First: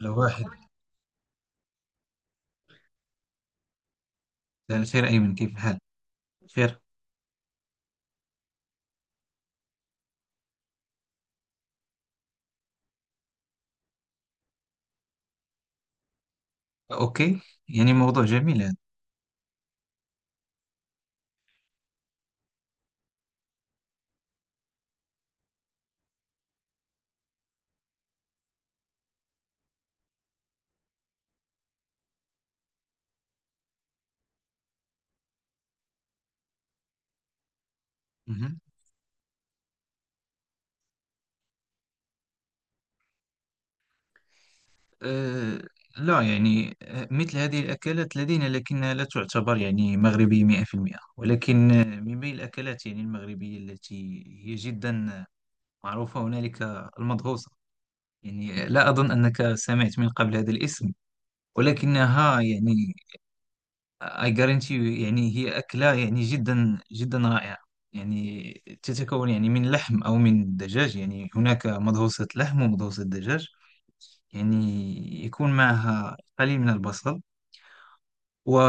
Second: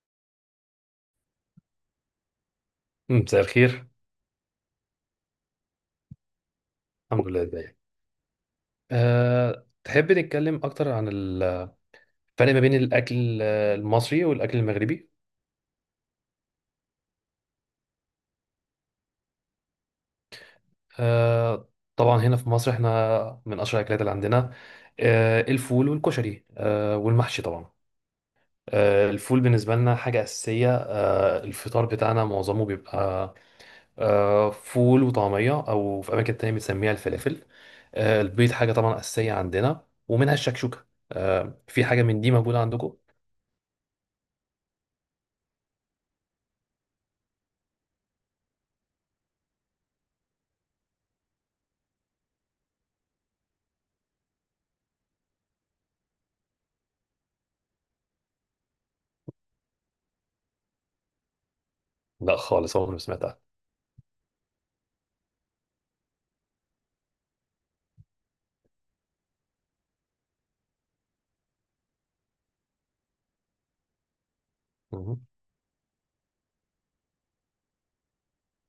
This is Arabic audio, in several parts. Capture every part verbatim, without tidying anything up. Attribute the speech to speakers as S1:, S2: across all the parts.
S1: لو واحد.
S2: مم، مساء الخير.
S1: خير أيمن، كيف الحال؟ بخير.
S2: الحمد لله، ازيك؟ أه، تحب نتكلم اكتر عن الفرق ما بين الاكل آه، المصري والاكل المغربي؟
S1: أوكي. يعني موضوع جميل هذا.
S2: أه، طبعا هنا في مصر احنا من اشهر الاكلات اللي عندنا أه، الفول والكشري أه، والمحشي طبعا. أه، الفول بالنسبه لنا حاجه اساسيه. أه، الفطار بتاعنا معظمه بيبقى أه، فول وطعميه، او في اماكن تانية بنسميها الفلافل. أه، البيض
S1: مهم.
S2: حاجه طبعا اساسيه عندنا، ومنها الشكشوكه. أه، في حاجه من دي موجوده عندكم؟
S1: أه. لا، يعني آه، مثل هذه الأكلات لدينا، لكنها لا تعتبر يعني مغربية مئة بالمئة ولكن آه، من بين الأكلات يعني المغربية التي هي جدا معروفة هنالك المدغوسة. يعني لا أظن أنك سمعت من قبل هذا الاسم،
S2: لا
S1: ولكنها
S2: خالص، عمري
S1: يعني
S2: ما سمعت عنها.
S1: I guarantee you، يعني هي أكلة يعني جدا جدا رائعة. يعني تتكون يعني من لحم أو من دجاج. يعني هناك مضروسة لحم ومضروسة دجاج. يعني
S2: مهم.
S1: يكون معها قليل من البصل،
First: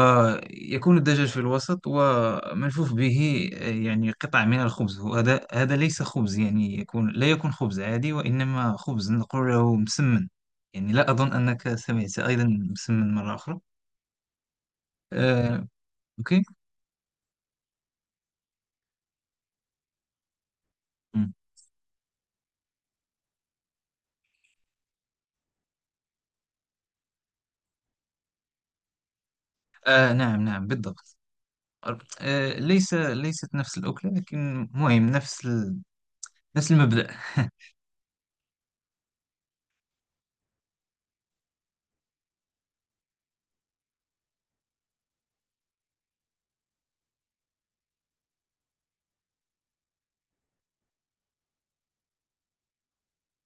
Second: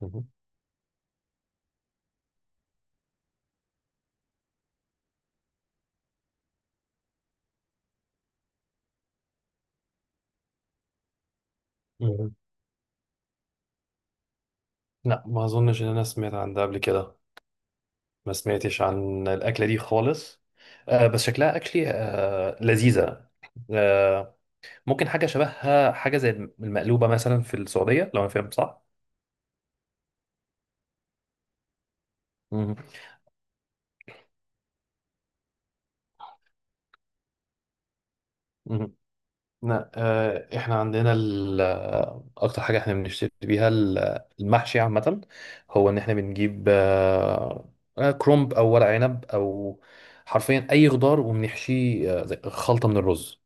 S2: مهم.
S1: الدجاج في الوسط وملفوف به يعني قطع من الخبز. وهذا هذا ليس خبز، يعني يكون لا يكون خبز عادي، وإنما خبز نقول له مسمن. يعني لا أظن أنك سمعت
S2: مهم.
S1: أيضا مسمن مرة أخرى.
S2: لا، ما
S1: آه،
S2: اظنش ان انا سمعت
S1: أوكي.
S2: عن ده قبل كده. ما سمعتش عن الاكله دي خالص. آه، بس
S1: مم.
S2: شكلها اكلي، آه لذيذه. آه ممكن حاجه شبهها، حاجه زي المقلوبه مثلا في السعوديه، لو انا فاهم صح.
S1: آه، نعم، نعم، بالضبط. آه،
S2: مهم.
S1: ليس ليست نفس الأكلة، لكن مهم نفس ال... نفس المبدأ.
S2: مهم. لا. آه، احنا عندنا ال- آه، اكتر حاجه احنا بنشتري بيها ال- آه، المحشي عامه. هو ان احنا بنجيب آه، آه، كرنب او ورق عنب او حرفيا اي خضار، وبنحشيه آه، زي خلطه من الرز.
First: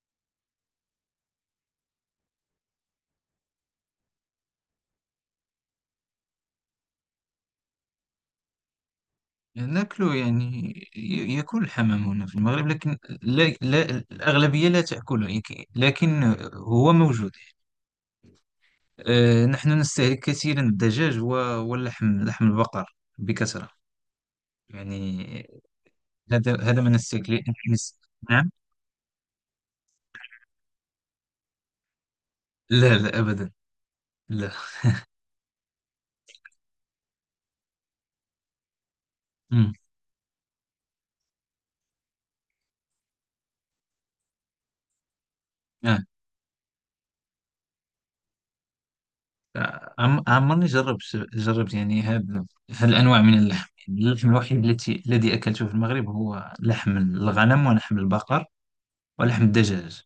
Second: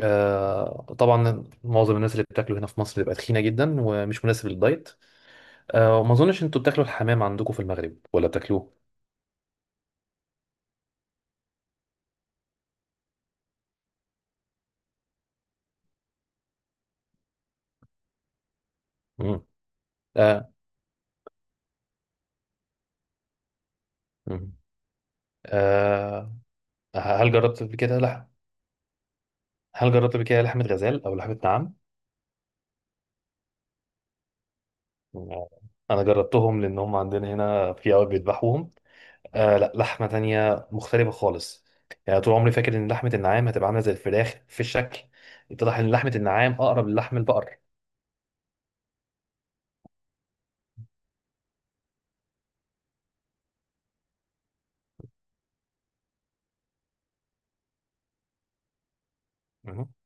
S2: آه، طبعا معظم الناس اللي بتاكله هنا في مصر بتبقى تخينه جدا ومش مناسب للدايت. آه، وما اظنش انتوا بتاكلوا الحمام عندكم في المغرب ولا بتاكلوه؟
S1: ناكله يعني. ي- يأكل الحمام هنا في المغرب، لكن لا، لا، الأغلبية لا تأكله. يك- لكن هو موجود.
S2: مم.
S1: آه، نحن نستهلك
S2: آه،
S1: كثيرا الدجاج و- واللحم، لحم البقر بكثرة.
S2: مم.
S1: يعني
S2: آه،
S1: هذا هذا ما
S2: هل
S1: نستهلك.
S2: جربت قبل كده لحم
S1: نعم.
S2: هل جربت قبل كده لحمه غزال او لحمه نعام؟
S1: لا، لا، أبدا. لا.
S2: انا جربتهم، لان هم عندنا هنا في قوي بيذبحوهم. آه، لا،
S1: مم.
S2: لحمه تانية مختلفه خالص. يعني طول عمري فاكر ان لحمه النعام هتبقى عامله زي الفراخ في الشكل، اتضح ان
S1: آه.
S2: لحمه النعام اقرب للحم البقر.
S1: عم- عمرني جربت جربت يعني هذا هالأنواع من اللحم. يعني اللحم الوحيد التي الذي أكلته في المغرب هو لحم الغنم، ولحم البقر، ولحم
S2: مهم.
S1: الدجاج.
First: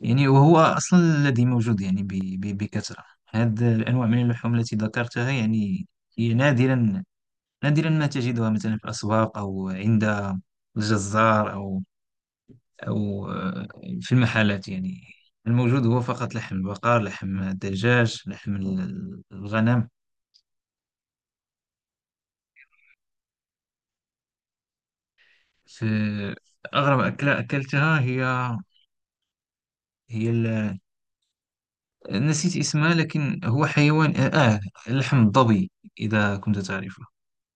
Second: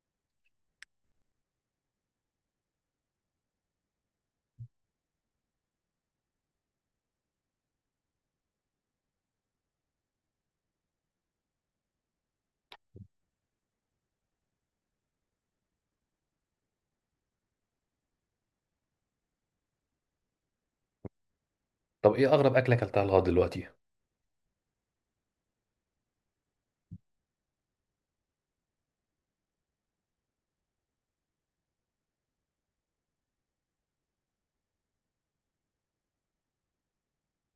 S1: يعني وهو أصلا الذي موجود يعني ب- ب- بكثرة. هذه الأنواع من اللحوم التي ذكرتها يعني هي نادرا، نادرا ما تجدها مثلا في الأسواق، أو عند الجزار، أو أو آه، في المحلات. يعني الموجود هو فقط لحم البقر، لحم الدجاج، لحم الغنم
S2: طب، ايه اغرب اكله اكلتها لغايه دلوقتي؟
S1: في. أغرب أكلة أكلتها هي هي ال... نسيت اسمها، لكن هو حيوان، آه لحم الظبي، إذا كنت تعرفه.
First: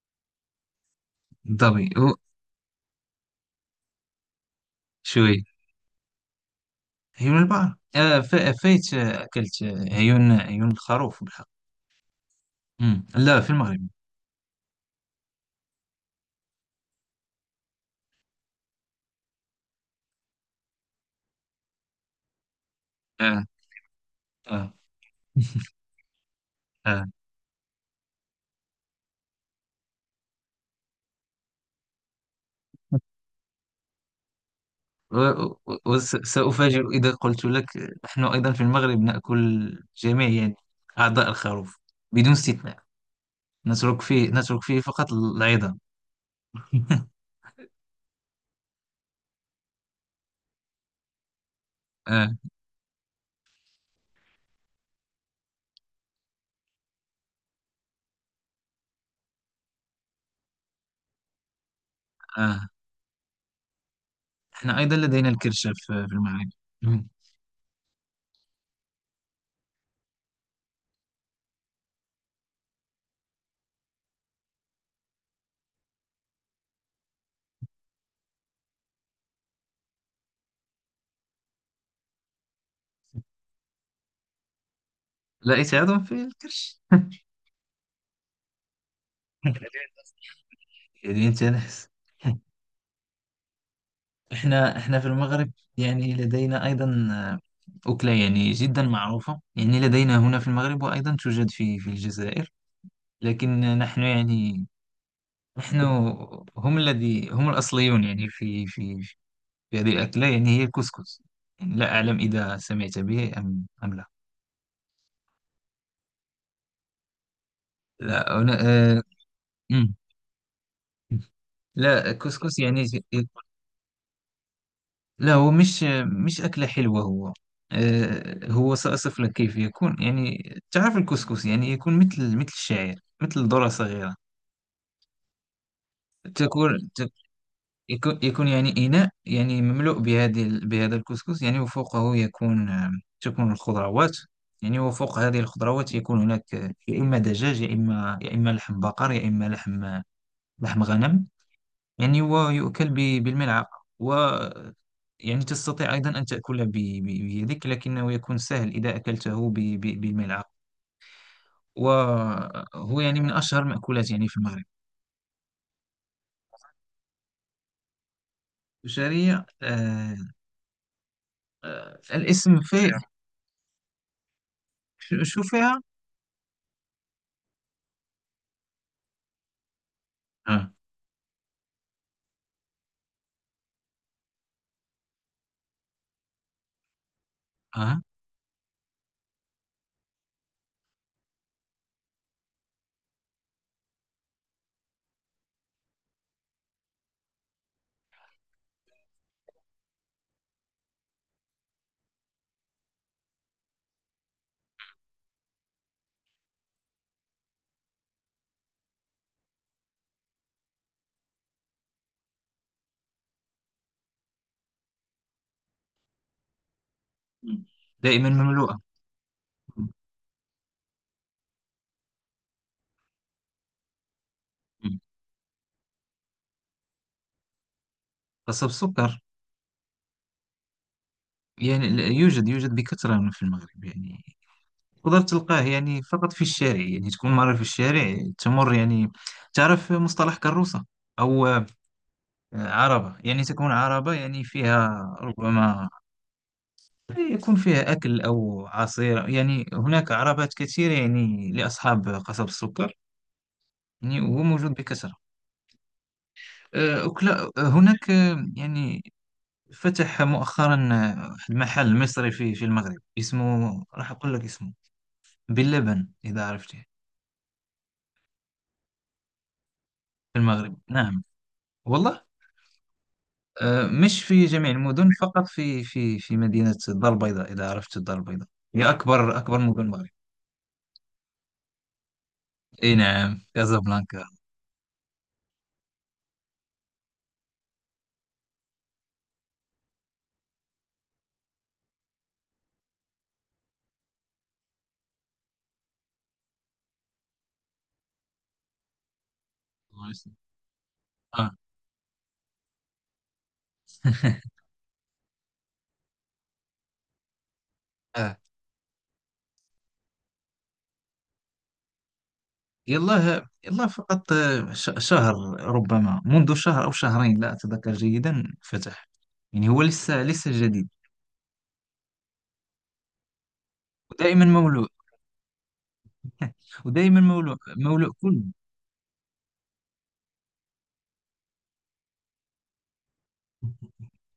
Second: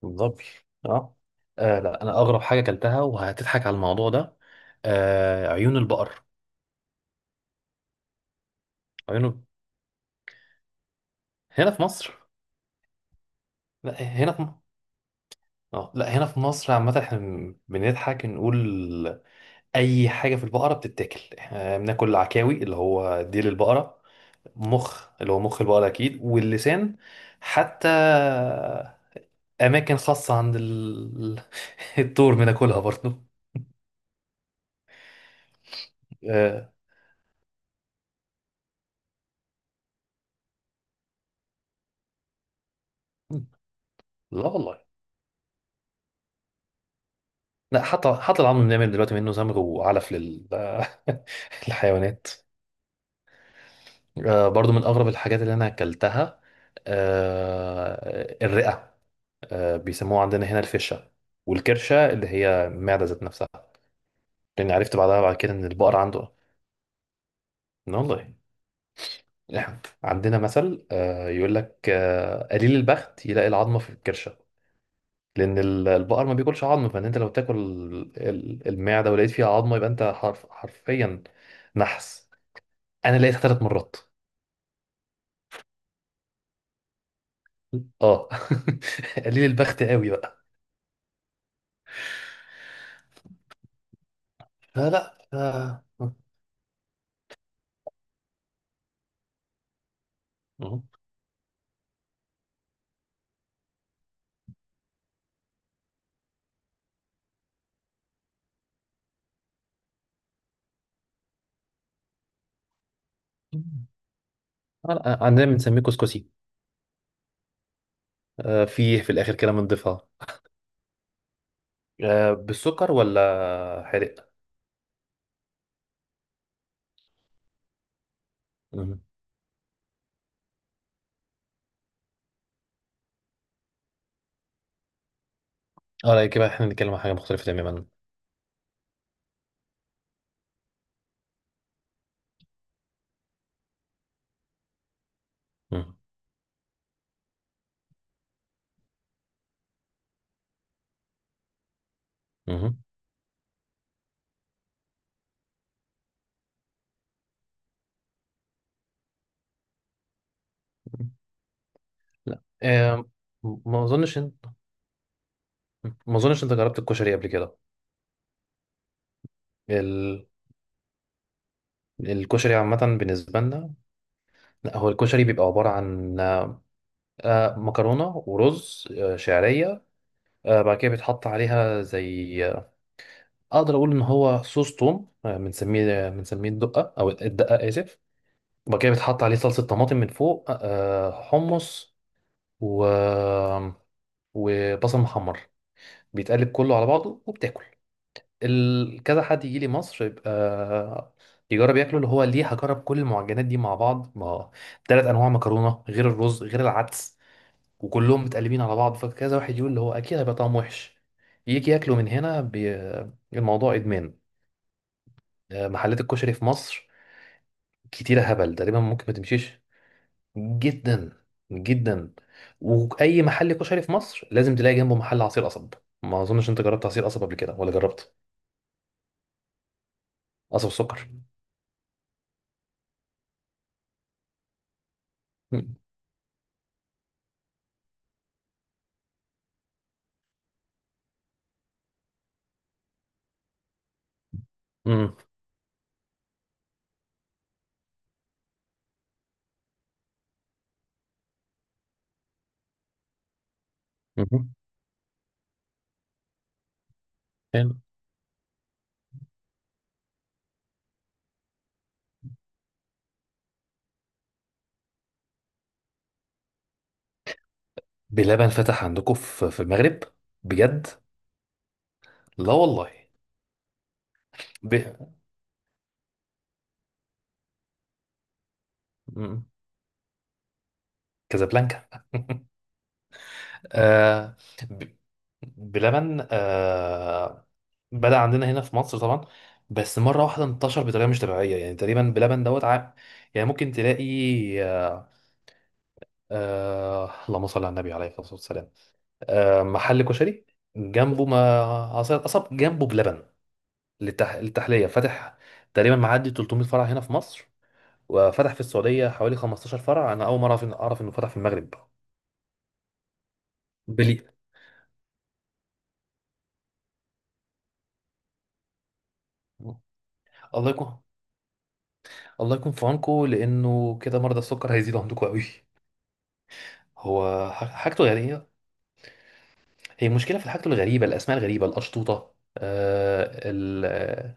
S2: الظبي؟ اه. آه
S1: الظبي
S2: لا، انا
S1: هو
S2: اغرب حاجه اكلتها، وهتضحك على الموضوع ده،
S1: شوي.
S2: آه، عيون البقر.
S1: عيون البحر. آه ف... فايت، آه،
S2: عيون الب-
S1: أكلت آه، عيون عيون الخروف بالحق.
S2: هنا في مصر.
S1: مم. لا، في المغرب.
S2: لا هنا في م- اه لا، هنا في مصر عامه احنا بنضحك نقول اي حاجه في البقره بتتاكل. احنا بناكل عكاوي اللي هو
S1: آه.
S2: ديل البقره،
S1: آه.
S2: مخ اللي هو مخ البقره اكيد، واللسان.
S1: آه.
S2: حتى اماكن خاصه عند ال... الطور بناكلها برضه. آه،
S1: وسأفاجئ إذا قلت لك، نحن أيضا في المغرب نأكل جميع يعني أعضاء الخروف بدون استثناء، نترك فيه
S2: لا
S1: نترك فيه
S2: والله.
S1: فقط العظام.
S2: لا، حتى حتى العظم بنعمل دلوقتي منه زمر وعلف لل... للحيوانات. آه، برضو من اغرب الحاجات اللي انا اكلتها آه، الرئه. آه، بيسموها عندنا هنا الفشه، والكرشه اللي هي
S1: آه.
S2: المعده ذات نفسها. لأني
S1: إحنا أيضا
S2: عرفت بعدها
S1: لدينا
S2: بعد كده
S1: الكرش
S2: إن
S1: في
S2: البقر
S1: في
S2: عنده...
S1: المعركة.
S2: إن والله، إحنا عندنا مثل، آه، يقول لك آه، قليل البخت يلاقي العظمة في الكرشة. لأن ال- البقر ما بياكلش عظم، فإن أنت لو تاكل ال- المعدة ولقيت فيها عظمة، يبقى أنت حرف حرفيا نحس. أنا لقيتها ثلاث مرات.
S1: ليس عضوا في الكرش.
S2: أه. قليل البخت قوي بقى.
S1: يدين جنس. إحنا
S2: لا
S1: إحنا في
S2: لا.
S1: المغرب
S2: آه.
S1: يعني لدينا أيضا آه، أكلة يعني جدا معروفة، يعني لدينا هنا في المغرب،
S2: أه.
S1: وأيضا توجد في في الجزائر. لكن نحن يعني نحن هم الذي هم الأصليون، يعني في في في هذه الأكلة. يعني هي الكسكس. يعني لا أعلم إذا سمعت به أم أم لا.
S2: آه، عندنا بنسميه كسكسي
S1: لا أنا
S2: آه،
S1: آه،
S2: في في الآخر كده
S1: مم.
S2: بنضيفها
S1: لا
S2: آه،
S1: كسكس يعني.
S2: بالسكر ولا حرق؟
S1: لا، هو مش مش أكلة حلوة. هو آه، هو سأصف لك كيف يكون. يعني تعرف الكسكس، يعني يكون مثل مثل الشعير، مثل ذرة صغيرة.
S2: اه لا، كده احنا
S1: تكون
S2: بنتكلم عن
S1: تك-
S2: حاجة مختلفة تماما.
S1: يكون يكون يعني إناء يعني مملوء بهذه بهذا الكسكس. يعني وفوقه يكون آه، تكون الخضروات. يعني وفوق هذه الخضروات
S2: مم.
S1: يكون هناك آه، يا إما دجاج، يا إما يا إما لحم بقر، يا إما لحم لحم غنم. يعني هو
S2: مم.
S1: يؤكل ب- بالملعقة، و يعني تستطيع أيضا أن تأكله ب- ب- بيدك، لكنه يكون سهل إذا أكلته ب- ب- بالملعقة.
S2: لا.
S1: وهو
S2: آم،
S1: يعني من أشهر
S2: ما
S1: المأكولات
S2: اظنش
S1: يعني في
S2: انت
S1: المغرب.
S2: ما اظنش انت جربت الكشري قبل كده؟
S1: الشعرية. آه
S2: ال...
S1: آه
S2: الكشري
S1: الاسم في.
S2: عامة بالنسبة لنا، لا، هو
S1: شو
S2: الكشري
S1: شو
S2: بيبقى عبارة
S1: فيها.
S2: عن آه، مكرونة ورز آه، شعرية. آه،
S1: آه.
S2: بعد كده بيتحط عليها زي آه، اقدر اقول ان هو صوص توم، آه، بنسميه آه، بنسميه الدقة، او الدقة، اسف.
S1: آه.
S2: وبعد كده بيتحط عليه صلصة طماطم من فوق، آه، حمص و... وبصل محمر، بيتقلب كله على بعضه وبتاكل. ال- كذا حد يجي لي مصر يبقى يجرب ياكله. اللي هو ليه هجرب كل المعجنات دي مع بعض؟ ما ثلاث انواع مكرونه، غير الرز، غير العدس، وكلهم متقلبين على بعض، فكذا واحد يقول اللي هو اكيد هيبقى طعمه وحش. يجي ياكله من هنا بي... الموضوع ادمان. آه، محلات الكشري في مصر كتيره
S1: دائما
S2: هبل،
S1: مملوءة.
S2: تقريبا ممكن ما تمشيش. جدا جدا. واي محل كشري في مصر لازم تلاقي جنبه
S1: مم.
S2: محل عصير قصب. ما اظنش انت جربت عصير قصب قبل كده ولا جربت؟
S1: قصب سكر.
S2: قصب السكر.
S1: يعني لا- يوجد يوجد بكثرة في المغرب. يعني تقدر تلقاه
S2: امم.
S1: يعني فقط في الشارع، يعني تكون مرة في الشارع تمر يعني. تعرف مصطلح كروسة؟ أو آه، عربة، يعني تكون عربة يعني فيها ربما يكون فيها أكل أو عصير. يعني هناك عربات كثيرة يعني لأصحاب قصب السكر، يعني وهو
S2: امم.
S1: موجود بكثرة. آه، أكلا آه،
S2: حلو.
S1: هناك آه، يعني فتح مؤخرا آه، واحد محل مصري في في المغرب، اسمه راح أقول لك اسمه، باللبن، إذا عرفته.
S2: بلبن فتح عندكم في في المغرب؟
S1: في المغرب،
S2: بجد؟
S1: نعم. والله.
S2: لا والله.
S1: آه، مش في جميع
S2: ب...
S1: المدن، فقط في في في مدينة الدار البيضاء، إذا عرفت الدار البيضاء، هي أكبر
S2: مم.
S1: أكبر مدن المغرب.
S2: كازابلانكا.
S1: إي نعم، كازابلانكا.
S2: آه... ب... بلبن. آه... بدأ عندنا هنا في مصر طبعا، بس مرة واحدة انتشر بطريقة مش طبيعية. يعني تقريبا بلبن دوت ع... يعني ممكن تلاقي آه... آه... اللهم صل على النبي، عليه الصلاة والسلام. آه... محل
S1: الله يسلمك.
S2: كشري جنبه،
S1: آه.
S2: ما أصل أصب جنبه بلبن للتح... للتحلية فاتح. تقريبا معدي 300 فرع هنا في مصر،
S1: آه.
S2: وفتح في السعودية حوالي 15 فرع. أنا أول مرة أعرف إن- أعرف إنه فتح في المغرب.
S1: يلا يلا،
S2: بلي.
S1: فقط آه، ش- شهر. ربما منذ شهر أو شهرين لا أتذكر جيدا، فتح. يعني هو لسه لسه
S2: الله
S1: جديد.
S2: يكون الله يكون في عونكم، لأنه كده مرضى
S1: ودائما
S2: السكر
S1: مولوع.
S2: هيزيدوا عندكم قوي.
S1: ودائما
S2: هو
S1: مولوع
S2: ح- حاجته
S1: مولوع كله.
S2: يعني، هي مشكلة في حاجته الغريبة، الأسماء الغريبة الأشطوطة. آه ال... آه،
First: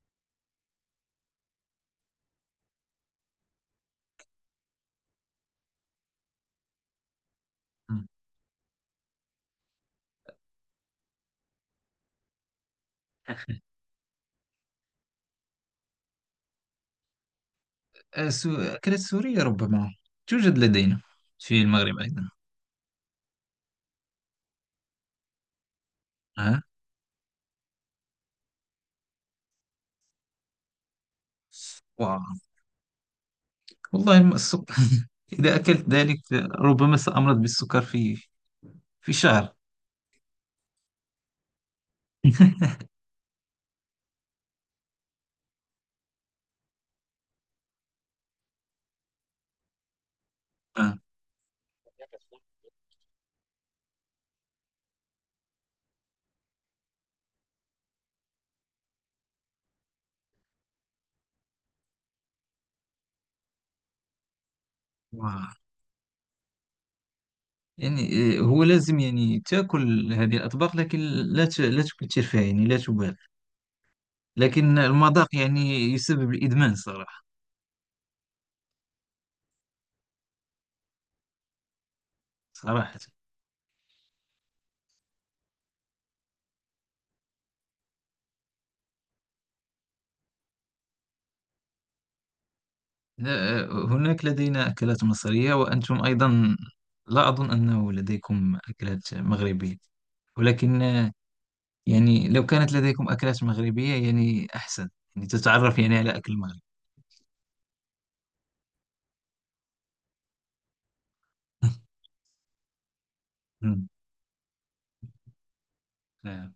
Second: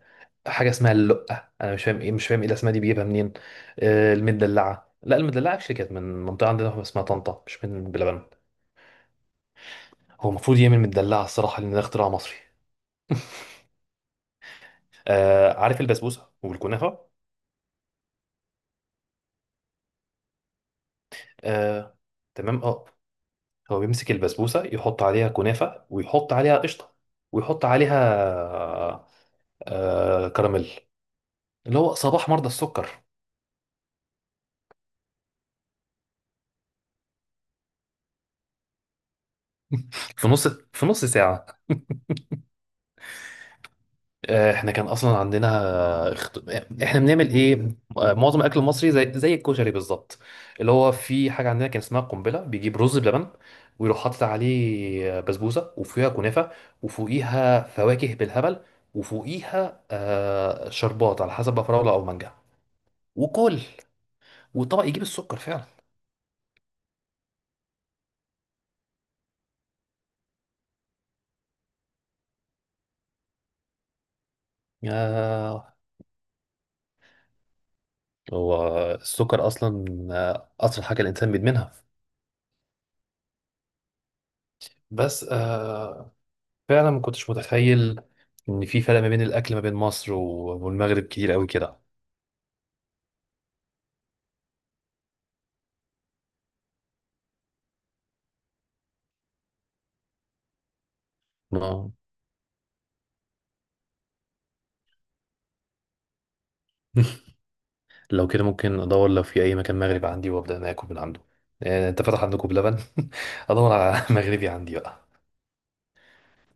S2: حاجة اسمها اللقة، أنا مش فاهم إيه، مش فاهم إيه الأسماء دي بيجيبها منين. آه، المدلعة. لا، المدلعة actually كانت من منطقة عندنا اسمها طنطا، مش من
S1: مم.
S2: بلبن. هو المفروض يعمل مدلعه الصراحه، لان ده اختراع مصري. آه، عارف البسبوسه والكنافه؟
S1: آه، سو- أكلة سورية ربما توجد لدينا في
S2: آه.
S1: المغرب أيضا.
S2: تمام اه. هو بيمسك البسبوسه، يحط عليها كنافه، ويحط عليها قشطه، ويحط عليها آه كراميل. اللي هو
S1: آه.
S2: صباح مرضى السكر.
S1: والله الم- السكر إذا أكلت ذلك ربما سأمرض بالسكر في في شهر.
S2: في نص في نص ساعه. آه، احنا كان اصلا عندنا اخت- احنا بنعمل ايه؟ آه، معظم الاكل المصري، زي زي الكشري بالظبط. اللي هو
S1: آه.
S2: في حاجه عندنا كان اسمها قنبله، بيجيب رز بلبن ويروح حاطط عليه بسبوسه وفيها كنافه، وفوقيها فواكه بالهبل، وفوقيها آه، شربات على حسب بقى، فراوله او مانجا، وكل. والطبق يجيب السكر
S1: واو.
S2: فعلا.
S1: يعني آه، هو لازم يعني تأكل هذه الأطباق، لكن لا ت- لا تكثر فيها، يعني لا تبالغ. لكن المذاق
S2: يا.
S1: يعني يسبب الإدمان صراحة.
S2: هو السكر اصلا آه، اسرع حاجه الانسان بيدمنها.
S1: صراحة
S2: بس، آه، فعلا ما كنتش متخيل ان في فرق ما بين الاكل ما بين مصر و- والمغرب كتير قوي كده.
S1: لا، آه، هناك لدينا أكلات مصرية، وأنتم أيضا لا أظن أنه لديكم أكلات مغربية، ولكن آه،
S2: آه.
S1: يعني لو كانت لديكم أكلات مغربية يعني أحسن، يعني تتعرف يعني على أكل المغرب.
S2: لو كده ممكن ادور لو في اي مكان مغرب عندي، وابدا انا اكل من عنده. يعني انت فتح عندكم بلبن. ادور على مغربي عندي بقى.
S1: نعم.